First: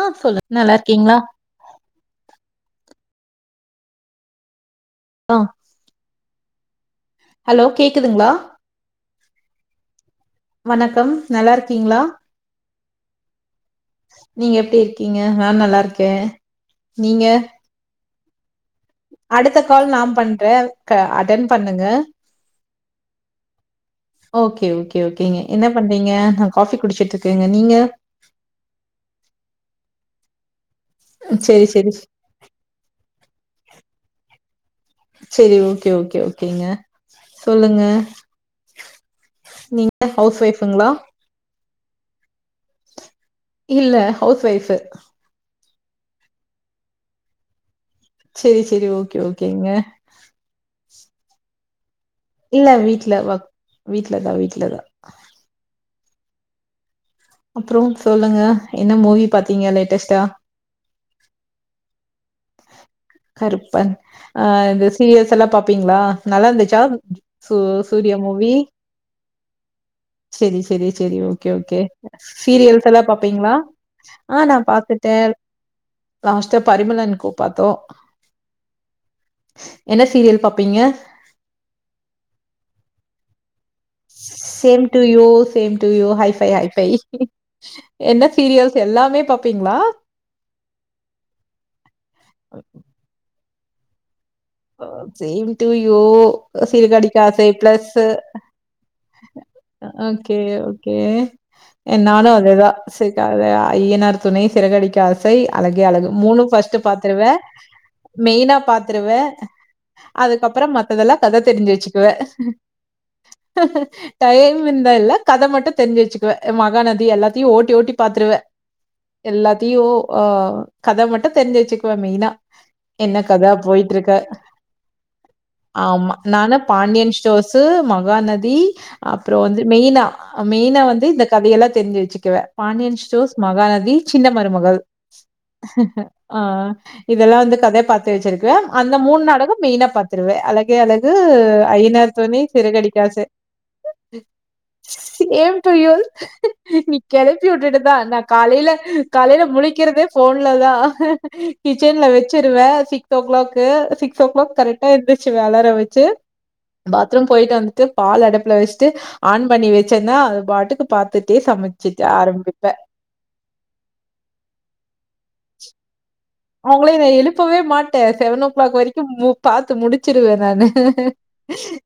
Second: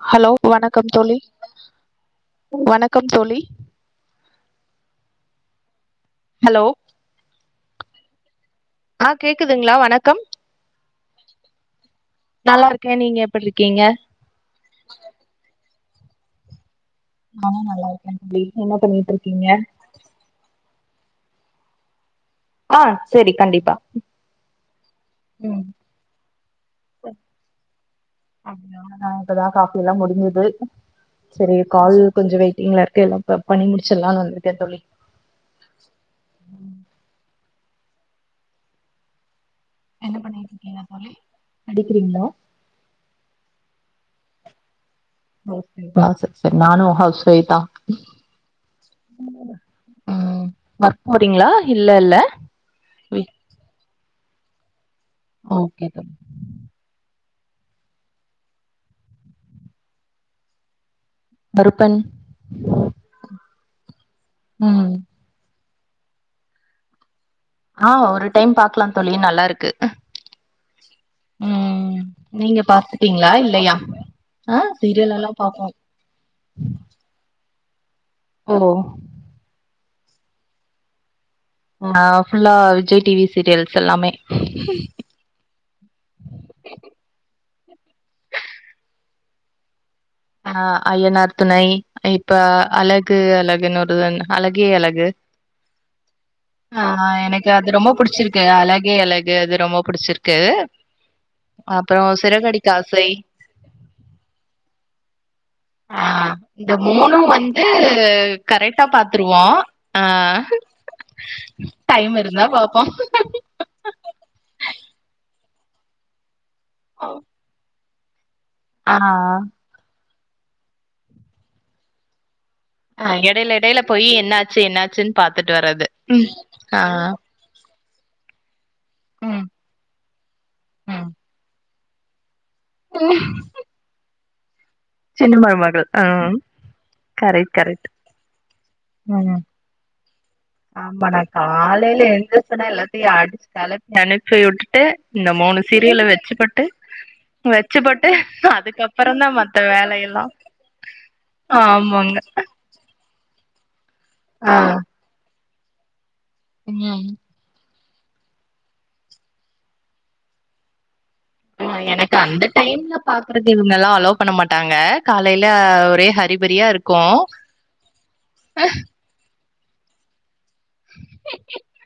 ஆ hello சொல்லு நல்லா வணக்கம் தோழி இருக்கீங்களா வணக்கம் தோழி அ ஹலோ ஹலோ கேக்குதுங்ளா ஆ கேக்குதுங்ளா வணக்கம் வணக்கம் நல்லா இருக்கீங்களா நல்லாருக்கே நீங்க எப்டி இருக்கீங்க நீங்க எப்டி இருக்கீங்க நா நல்லா இருக்கே நீங்க நானே நல்லா இருக்கேன் தோழி என்ன பண்ணிட்ருக்கீங்க அடுத்த கால் நாம் பண் ற க அட்டன் பண்ணுங்க அ செரி கண் டிப்பா ஓக்கே ஓக்கே ஓக்கேங்க என்ன பண்றீங்க நா காஃபி குடிச்சிட் இருக்கேங்க நீங்க அப்யா நா இப்பதா காஃபி எல்லா முடிஞ்சுது சரி சேரி சேரி கால் கொஞ்சொ வெய்ட்டிங்ல இருக்கு எல்லா ப பண்ணி முடிச்சிர்லான்னு வந்துர்க்கே தோழி செரி ஓக்கே ஓக்கே ஓக்கேங்க சொல்லுங்க நீங் என்ன ஹவுஸ் பண்ணிட்டு இருக்கீங்க ஒய்ஃபுங்களா தோழி படிக்கிறீங்களா இல்ல ஹவுஸ் ஒய்ஃபு ஓக்கேப்பாசு [unintelligible] நானு ஹவுஸ் ஒய்ப் தா சேரி சேரி ஓகே ஓகேங்க ம் ஒர்க் போறீங்களா இல்லல்ல இல்ல வீட்ல ஒக் வீட்லதா வீட்லதா ஓக்கே தோ அப்பற சொல்லுங்க என்ன மூவி பாத்தீங்க லேட்டஸ்ட்டா பருப்பன் கருப்பன் அ ந்த சீரியஸ் அல்லாம் பாப்பீங்களா நல்லாந்துச்சா அ ஒரு டைம் பாக்கலா தோழி நல்லாருக்கு ச்செரி ச்செரி ச்செரி ஓக்கே ஓக்கே நீங்க சீரியல்ஸ் எல்லாப் பாத்துட்டீங்களா பாப்பீங்ளா இல்லையா ஆ நா சீரியல் எல்லா பாத்துட்டேல் பாப்போ லாஸ்ட்அ பரிமள் ஆண் கோ பாத்தோ ஒ என்ன சீரியல் பப்பீங்க அ ஃபுல்லா விஜய் டிவி சீரியல்ஸ் எல்லாமே to you same to you hi ஃவை hi ஃவை என்ன சீரியல்ஸ் எல்லாமே பாப்பீங்களா அ அய்யனார் துணை இப்ப அழகு அழகுன்னு ஒருது என்ன அழகே அழகு சேம் டூ யூ, அ சிறுகடிக்க ஆசை, எனக்கு அது ரொம்ப பிளஸ் புடிச்சிருக் கு அழகே அழகு அது ரொம்ப புடிச்சிருக்கு கே அப்புறோ என் நாலூ அதேதா சிறகடிக்க ஆசை சிக்கதயா ஆயி ஐயனார் துணை சிறகடிக்க ஆஸ் சை அழகே ஆ அழகு மூணு இந்த ஃபஸ்ட் மூணு பாத்துருவ வந்து மெயினா கரெக்டா பாத்துருவ பாத்துருவோ ஆ அதுக்கப்பறம் மத்ததெல்லா கத தெரிஞ்சு வச்சுக்குவ டைம் இருந்தா பாப்போ டைம் இந்த இல்ல கத மட்டு தெர்ஞ்சு வெச்சு சுவ மகாநதி எல்லாத்தியு ஓட்டி ஓட்டி பாத்துருவெ ஆ எல்லாத் தியு அ கத மட்டு தெரிஞ்சு வச்சுக்குவ மெய்னா என்ன கத பொய்ட்டுருக்க ச்சி என்னாச்சுன் பாத்துட்டு வர்ரது ஆ சூ மகாநதி அப்பற ம் வந்து மெய்னா மெய்னா வந்து ம் இந்த கதையெல்லா தெரிஞ்சு வச்சுக்குவெ பாண்டியன் ஸ்டோஸ் மகாநதி சின்ன மருமகள் சின்ன மருமகள் ம் அ ஆ இதெல்லா கரெக்ட் வந்து கத கரெக்ட் பாத்து வச்சிருக்க அந்த மூண் ம் நாடக மெய்ன்ன பாத்துருவே அல கே ஆமா அழகு நா காலையில ஐநார் தோணி எந்திரிச்சோனே சிறகடிக்க எல்லாத்தையு ஆச அடிச்சு கெளப்பி அனுப்பி விட்டுட்டு இந்த சேம் மூணு டு யூ சீரியல வச்சுப்பட்டு நீ கெளப்பி வுட்டுட்டுதா வச்சுப்பட்டு நா காலைல அதுக்கப்புறந்தா காலைல மத்த முளிக்கிறதே வேலையெல்லா ஃபோன்ல தா கிச்சன்ல ஆமாங்க வெச்சிருவே சிக் ஃபோர் கிளாக்கு சிகஸ் ஓ ஆ கிளாக் கரெக்டா எந்திரிச்சுர்வே அலாரோ வெச்சு ம் பாத்ரூம் போயிட்டு வன்ட்டு பால் அடுப்புல வச்சுட்டு ஆன் பண்ணி வச்சேன்னா அது பாட்டுக்கு பாத்துட்டே சமைச்சுட்டு ஆரம்பிப்பே பாக்கறத இவங்கலா அலோ பண்ண மாட்டாங்க காலையில ஒரே ஹரிப் அவங்களே நா எழுப்பவே மாட்டே செவன் ஓ கிளாக் வரைக்கியு மு பாத்து முடிச் வச்சருவே நானு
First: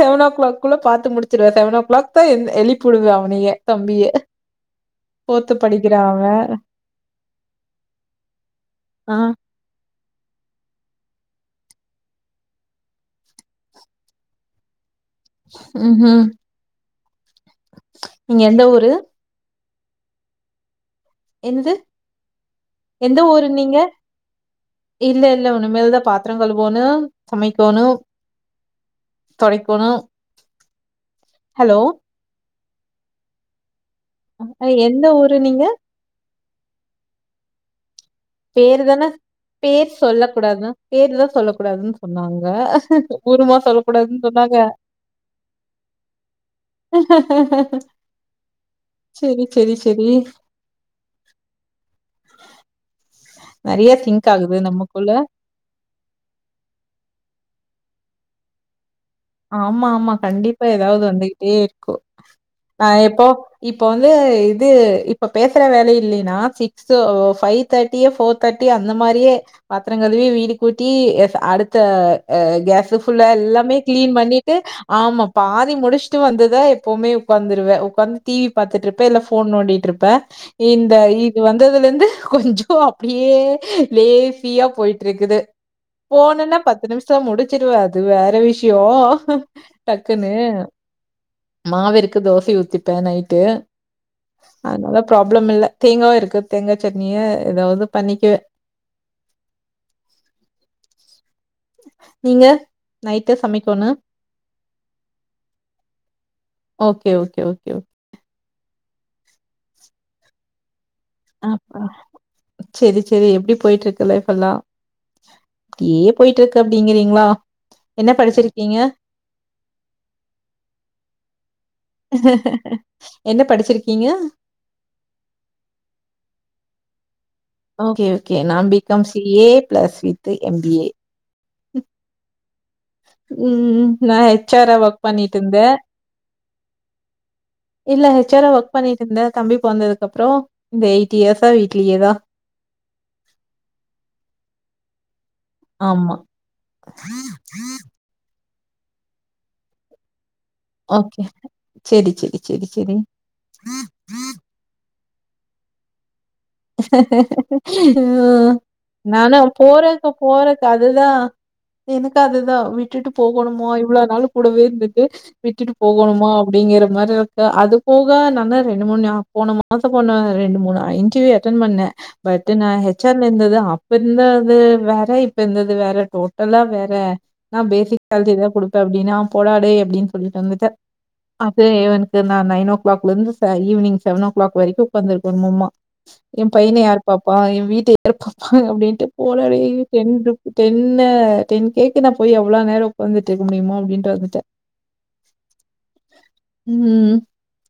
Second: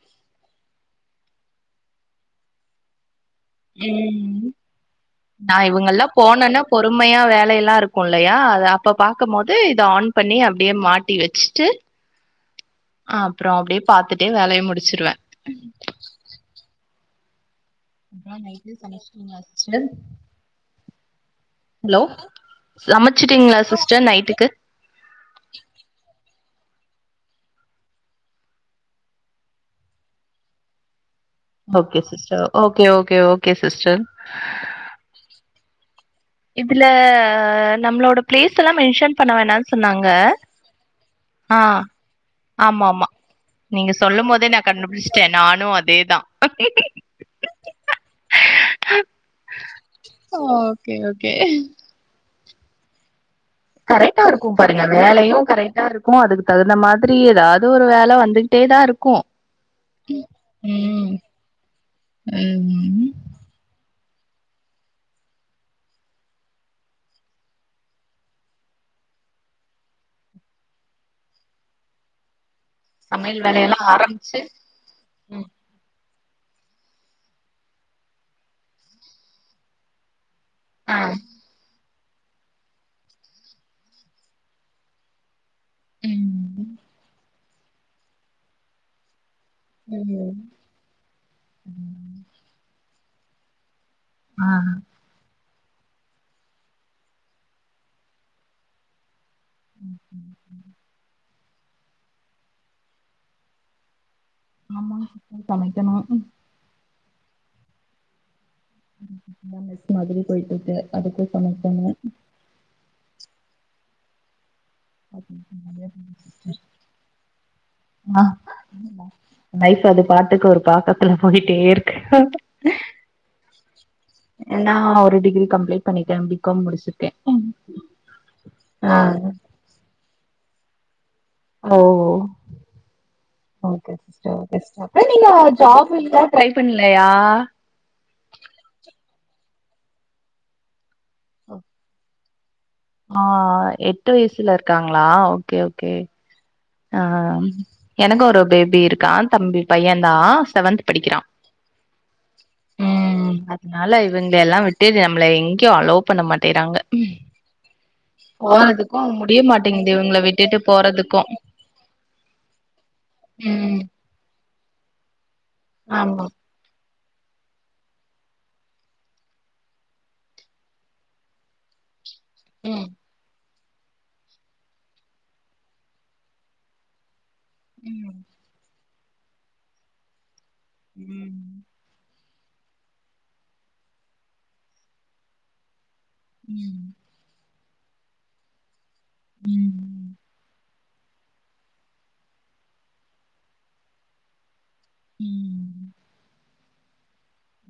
செவன் ஓ கிளாக் குள்ள பாத்து முடிச்சுடுவே செவன் ஓ கிளாக் தா எந் எழிப்புடுவே அவனேயே ம் நா இவங்கெல்லா படிக்கிறான் அவன். போனோன்னா பொறுமையா வேலையெல்லா இருக்குல்லையா அது அப்ப ஆ. பாக்கம் போது து இத ஆன் பண்ணி அப்டியே மாட்டி வெச்சுட்டு அப்புறோ அப்டியே பாத்துட்டே வேலையே முடிச்சிருவே ம் ஹும் அப்றோ எந்த நைட்டு ஊரு? சமைச்சிட்டீங்களா சிஸ்டர் என்னது? ஹலோ எந்த ஊரு சமைச்சட்டீங்களா நீங்க? சிஸ்டர் நைட்டுக்கு இல்ல இல்ல உன்னுமேல தா பாத்திரோ கழுவோணு சமைக்கணு தொடைக்கணு okay sister okay okay okay sister அ எந்த ஊரு நீங்க இதுல ஆ நம்மளோட பிளேஸ் எல்லா பேரு தான மென்ஷன் பண்ண வேணான்னு பேர் சொன்னாங்க சொல்ல கூடாதுன் பேரு தா சொல்ல ஆ கூடாதுன் சொன்னாங்க ஆமா ஆமா ஊருமா நீங்க சொல்லக்கூடாதுன்னு சொல்லும் போதே சொன்னாங்க நா கண்டுபிடிச்சிட்டே நானு அதேதா செரி செரி செரி ஓகே ஓகே நெறைய சிங்க் கரெக்டாருக்கும் ஆகுது பாருங்க நமக்குள்ள. வேலையு கரெக்டாருக் இருக்கு அதுக்கு தகுந்த மாதிரி ஏதாவது ஒரு வேல வந்துகிட்டே தா ருக்கு ஆமாமா கண்டிப்பா ஏதாவது வந்துகிட்டே இருக்கு நா ம் எப்போ இப்போ வந்து இது இப்போ பேசுற வேலை இல்லின்னா சிக்ஸோ ஃபைவ் தேர்ட்டியே ஃபோர் தேர்டியே அந்த மாரியே பாத்தர கழுவி வீடு கூட்டி எஃப் அடுத்த அ கேஸ் ஃபுல்லா சமையல் எல்லாமே வேலையெல்லாம் கிளீன் ஆரம்பிச்சு பண்ணிட்டு ஆமா ம் பாதி முடிச்சுட்டு வந்துதா எப்பவுமே உக்காந்துருவே உக்காந்து டிவி பாத்துட்டுருப்பே இல்ல ஃபோன் நோண்டிட்டுருப் ப்ப இந்த ஆ இது வந்ததுலேந்து கொஞ்சோ அப்புடியே லேசியா போயிட்டுருக்குது போனுன்னா ம் பத்து நிமிஷோ முடிச்சிருவே அது வேற விஷ்யோ டக்குன்னு ம் மாவுயிருக்கு தோசை ஊத்திப்பே நைட்டு ஆ அதனால்ல ப்ராப்ளமில்ல தேங்காயு இருக்கு தேங்காய் சட்னியே ஏதாவது பண்ணிக்குவே ம் ம் நீங்க நைட்டு சமைக்கணு ஆமாங் சிஸ்டர் சமைக்கணு ம் ஓகே ஓகே ஓகே ஓக் [inaudible] மாதிரி போயிட்டுருக்கு அதுக்கு அப்பா சமைக்கணு செரி செரி எப்பிடி போயிட்டுருக்கு லைஃபெல்லா அப்டியே போயிட்டுருக்கு அப்டிங்கிறீங்களா என்ன ஆ படிச்சிருக்கீங்க லைஃப் அது பாட்டுக்கு ஒரு பாக்கத்துல போயிட்டேருக் என்ன படிச்சிருக்கீங்க நா ஒரு டிகிரி கம்ப்ளீட் பண்ணிட்டே பி காம் முடிச்சிட்டே ஓகே ஓகே நான் B com C A plus with M B A ஓஓ ம் நா ஹெச் ஆரா ஒர்க் நீங்க பண்ணிட்ருந்தே ஜாப் இப்போ ட்ரை பண்லயா இல்ல ஹெச் ஆரா ஒர்க் பண்ணிட்டு இருந்தே தம்பி பொந்ததுக்கு அப்றோ இந்த எயிட் இயர்ஸா வீட்லயேதா ஆ எட்டு வயசுல இருக்காங்களா ஓகே ஓகே ஆமா. ஆ எனக்கு ஒரு பேபி இருக்கா தம்பி பைய தா செவன்த் படிக்கிறா ஓகே. சரி, சரி, சரி, சரி. ம் அதனால இவங்கள எல்லா விட்டு நம்ள எங்கயோ அலோ பண்ண மாட்டேறாங்க ம். ஓ அதுக்கு முடிய நானும் மாட்டேங்குதே போறக்கு அவங்கள விட்டுட்டு போறக்கு அதுதான் போறதுக்கு எனக்கு அதுதா விட்டுட்டு போகணுமோ ம் இவ்ளோ நாள் கூடவே இருந்துட்டு விட்டுட்டு ஆமா போகணுமா அப்படிங்குற மாரி இருக்கு அது போக நன்னா ரெண்டு மூணு போன மாசோ போன ரெண்டு மூணு இன்டர்வியூ அட்டன் பண்ணே பட் நா ம் ஹெச் ஆர்ல இருந்துதா இப்ப இருந்தது வேற இப்ப இருந்தது வேற டோட்டலா வேற நா பேசிக் சால்ரி தா குடு ப்பே அப்டின்னா நா போடா டே அப்டின்னு சொல்லிட்டு வந்துட்டே ம் அப்பவே இவனுக் இது நா நைன் ஓ கிளாக்ல இருந்து ச ஈவினிங் செவன் ஓ கிளாக் வரைக்கு உகாந்து இருக்கனுமாமா எ பையன ம் யார் பாப்பா எ வீட்ட யார் பாப்பா அப்படின்ட்டு போடா டே ம் டென்ருக்கு டென்ன டென் கேக்கு நா போய் எவ்ளோ நேர உக்காந்துட்டு இருக்க முடியுமோ அப்படின்ட்டு வந்துட்டே ம் ம்ம்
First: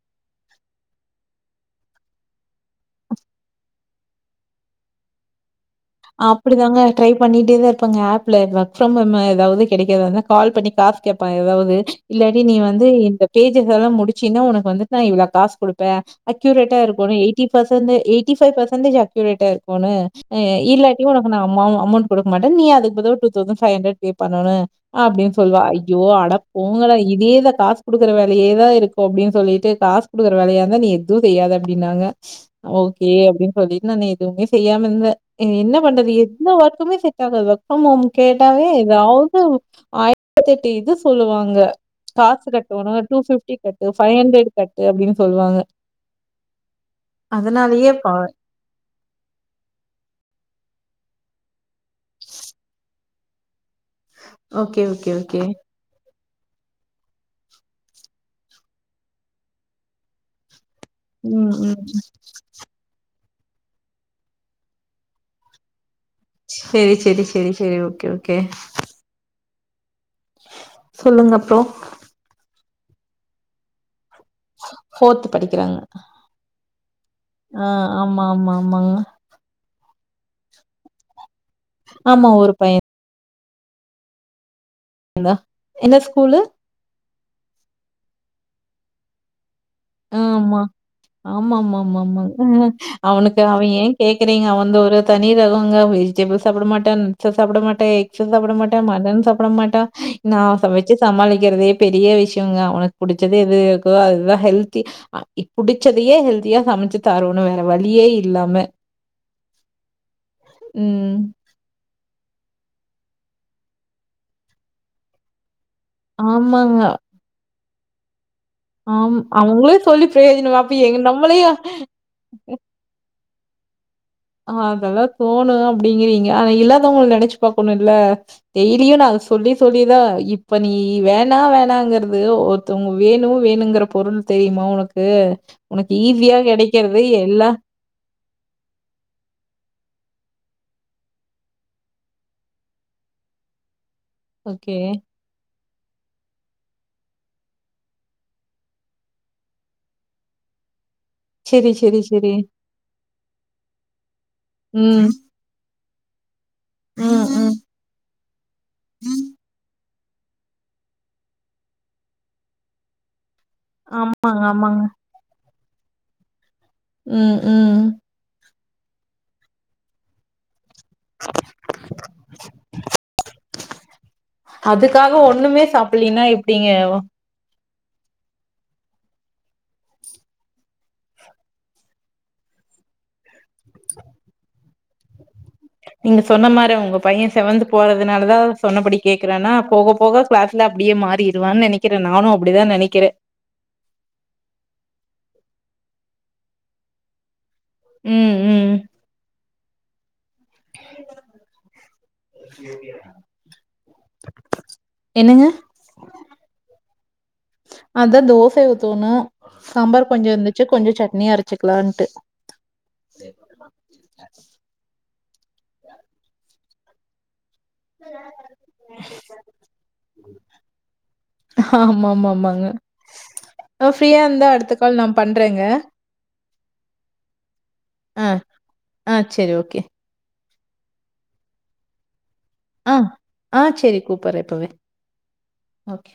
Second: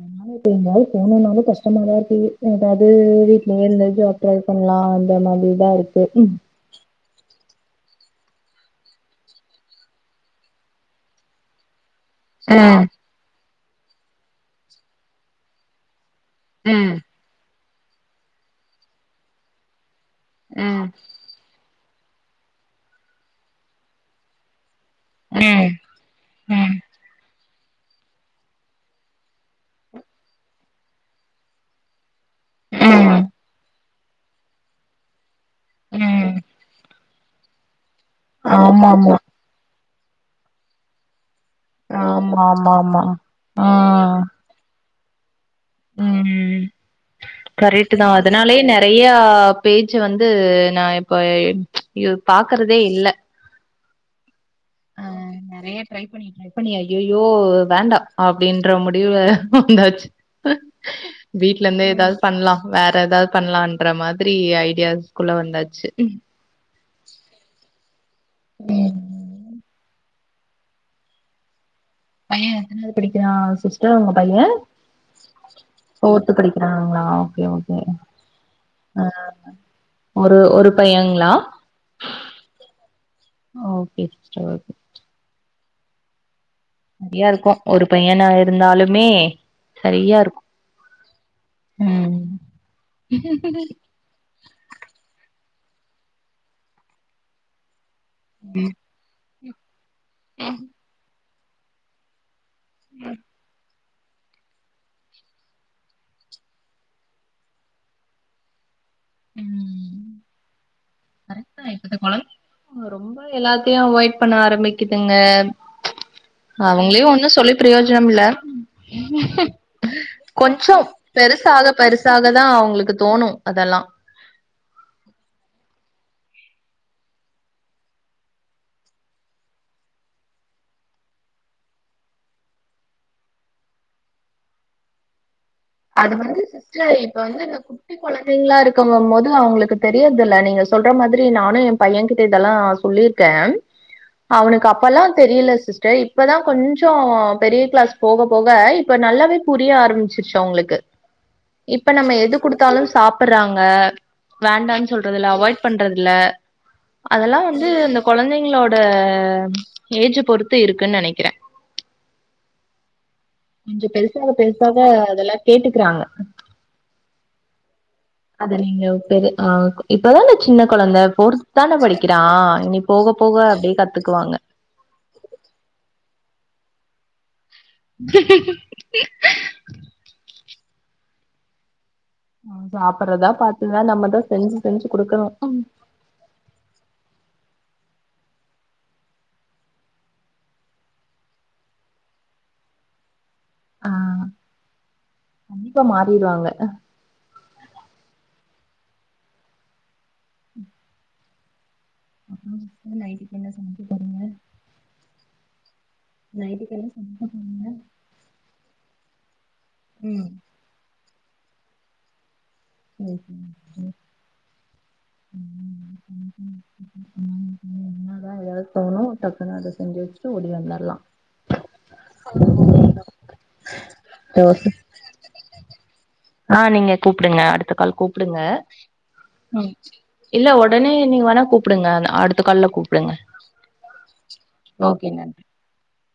டென் அவர் இப்ப எங்கயாது போனுனாலு கஷ்டமாதா இருக்கு ஏதாது வீட்லயே இருந்து ஜாப் ட்ரை பண்லா அந்த மாதிதா இருக் அப் ப்டி தாங்க ட்ரை பண்ணிட்டே தா இருப்பேங்க ஆப்ல ஒர்க் ஃப்ரம் ஹோமு ஏதாவ்து கெடைக்குதான்தா கால் பண்ணி கா கேப்பே ஏதாவது இல்லாடி நீ சொல்லுங்க. வந்து இந்த பேஜஸ் எல்லா முடிச்சின்ன்னா உனக்கு வந்துட்டு நா இவ்ளோ காசு குடுப்பே அக்யூரேட்டா ம் இருக்கோணு எயிட்டி பெர்சன்டே எயிட்டி ஃபைவ் பெர்சன்டேஜ் அக்யூரேட்டா இருக்கோணு அ ம் இல்லாட்டி உனக் நா அமெள அமௌண்ட் குடுக்க மாட்டே நீ அதுக் பதிலா two thousand five hundred pay பண்ணனு அப்படின் சொல்லுவா ஐயோ ம் அடப்போங்கடா இதேதா காசு குடுக்குற வேலையேதா இருக்கு அப்படின் சொல்லிட்டு காசு குடுக்குற வேலையாந்தா நீ எதுவு செய்யாத அப்டின்னாங்க ஓகே ம் அப்டின் சொல்லிட்டு நான் எதுவுமே செய்யாம இருந்தே இனி என்ன பண்றது ம் ம் எந்த ஒர்க்குமே செட் ஆகாது ஒர்க் ஃப்ரம் ஹோம் கேட்டாவே ஆமாமா ஏதாது ஆயி ரத்து எட்டு இது சொல்லுவாங்க காசு கட்டோணு ஆமாமாமா டூ பிப்டி ஆ கட்டு ஃபைவ் ஹண்ட்ரட் கட்டு அப்டின்னு சொல்லுவாங்க ம்ம் அதனாலயே கரெட்டு தா பா அதனாலயே நெ றையா பேஜ் வந்து நா இப்ப இது பாக்குறதே இல்ல ஓகே ஓகே ஓகே நெறயா ட்ரை பண்ணி ட்ரை பண்ணி ஐயயோ வேண்டா அப்படின்ற முடிவுல வந்தாச்சு ம், வீட்ல ம். இருந்தே ஏதாது பண்லா வேற ஏதாது பண்லான்ற மாதிரி ஐடியாஸ்குள்ள வந்தாச்சு செரி செரி செரி செரி ஓகே ஓகே சொல்லுங்க அப்றோ பைய எத்தனாது படிக்கிறா சிஸ்டர் உங்க பைய படிக்கிறாங்க. போர்த்து படிக்கிறாங்களா ஓகே ஆ ஓகே ஆமா, ஆமா, ஆமாங்க. அ ஒரு ஒரு பையங்ளா ஆமா ஒரு பையன் ஓகே சிஸ்டர் ஓகே ந்தா என்ன ஸ்கூலு நெறையா இருக்கு ஒரு பையனா இருந்தாலுமே சரியா இருக்கு ஆமா ஆமாமாமாமா ம் அவனுக்கு அவ ஏங் கேக்கறீங்க வந்து ஒரு தனி ரகோங்க வெஜிடபிள் சாப்ட மாட்டான் நட்ஸ்ஸ சாப்ட மாட்டே ஸு சாப்பட மாட்ட மட்டா சாப்ட மாட்டா நா ஸ வெச்சு சமாளிக்கிறதே பெரிய விஷயங்க அவனுக் புடிச்சது எது இருக்கோ அதுதா ஹெல்த் தி ஆ இ புடிச்சதையே ஹெல்தியா சமைச்சு தரோணோ வேற வழியே இல்லாம ம் ம் ரொம்ப எல்லாத்தியு அவாய்ட் பண்ண ஆரம்பிக்குதுங்க ஆமாங்க. அவங்களையு ஒன்னு சொல்லி பிரயோஜனம் இல்ல ஆம். அவங்களே சொல்லி பிரயோஜனம். கொஞ்சோ அப்ப எங்க நம்மளையும் பெருசாக பெருசாக தா அவங்களுக்கு தோணு அதல்லா அதல்லா தோணு அப்டிங்கிறீங்க ஆனா இல்லாதவங்கள நெனச்சு பாக்கணு இல்ல டெய்லியு நா சொல்லி சொல்லிதா இப்ப நீ வேணா வேணாங்கிறது ஒர் தவங்க வேணு வேணுங்கிற பொருள் தெரியுமா உனக்கு உனக்கு ஈஸியா கெடைக்கிறது எல்லா கொழந்தைங்களா இருக்கங்க போது அவங்களுக்கு தெரியதுல்ல நீங்க சொல்ற மாதிரி நானு என் பையகிட்ட இதெல்லா சொல்லிருக்கே அவனுக்கு ஓகே அப்பல்லா தெரியல சிஸ்டர் இப்பதா கொஞ்சோ பெரிய கிளாஸ் போக போக இப்ப நல்லாவே புரிய ஆரம்பிச்சிருச்சி அவ்ங்ளுக் கு செரி இப்ப செரி நம்ம செரி எது குடுத்தாலு சாப்பற்றாங்க வேண்டான்னு ம் சொல்றதில்ல அவாய்ட் பண்றதில்ல ம் அதெல்லா ம் வந்து அந்த கொழந்தைங்ளோட ஏஜ்ஜ பொறுத்து இருக்குன்னு நெனைக்கிறே கொஞ்சோ பெருசாக ஆமாங்க ஆமாங்க பெருசாக அதெல்லா கேட்டுக்றாங்க ம் ம் அத நீங்க பெரிய ஆ கொ இப்பதான இந்த சின்ன கொழந்த போர்த் தானே படிக்கிறா இனி போக போக அப்டியே கத்துக்குவாங்க அதுக்காக ஒண்ணுமே சாப்பலீனா எப்டிங்க [inaudible] சாப்பறதா பாத்துதா நம்மதா செஞ்சி செஞ்சி குடுக்கணோ நீங்க சொன்ன மாரி உங்க பைய செவன்த் போறதுனாலதா சொன்னபடி கேக்குறேனா போக போக கிளாஸ் இல்ல அப்டியே மாறிடுவான்னு நெனைக்கிறே நானு அப்டிதா நெனைக்கிறே ஆ கண்டிப்பா மாறிடுவாங்க ம் ம் [inaudible] அப்ரோ நைட்டுக்கு என்ன சமைக்க போறீங்க என்னங்க நைட்டுக்கு என்ன சமைக்க போறீங்க அத்தா தோசை ஊத்தோணு சாம்பார் கொஞ்சோ இருந்துச்சி கொஞ்சோ சட்னி அரைச்சிக்கலான்ட்டு ஓகேங்க தோழி [inaudible] ம் நின்னாதா ஏதாவது தோணு டக்கு அத செஞ்சு வெச்சுட்டு ஓடி வந்தற்லா ஆமாமாமாங்க ஆ ஃப்ரீயா இருந்தா அடுத்த கால் நா பண்றேங்க ஆ நீங்க கூப்டுங்க அடுத்த கால் ஆ, கூப்டுங்க ஆ சரி ஓகே. இல்ல ஒடனே நீங்க வேணா கூப்புடுங்க அன அடுத் ஆ ஆ சேரி கூப்பற இப்பவே ஓகே நன்றி ஓகே.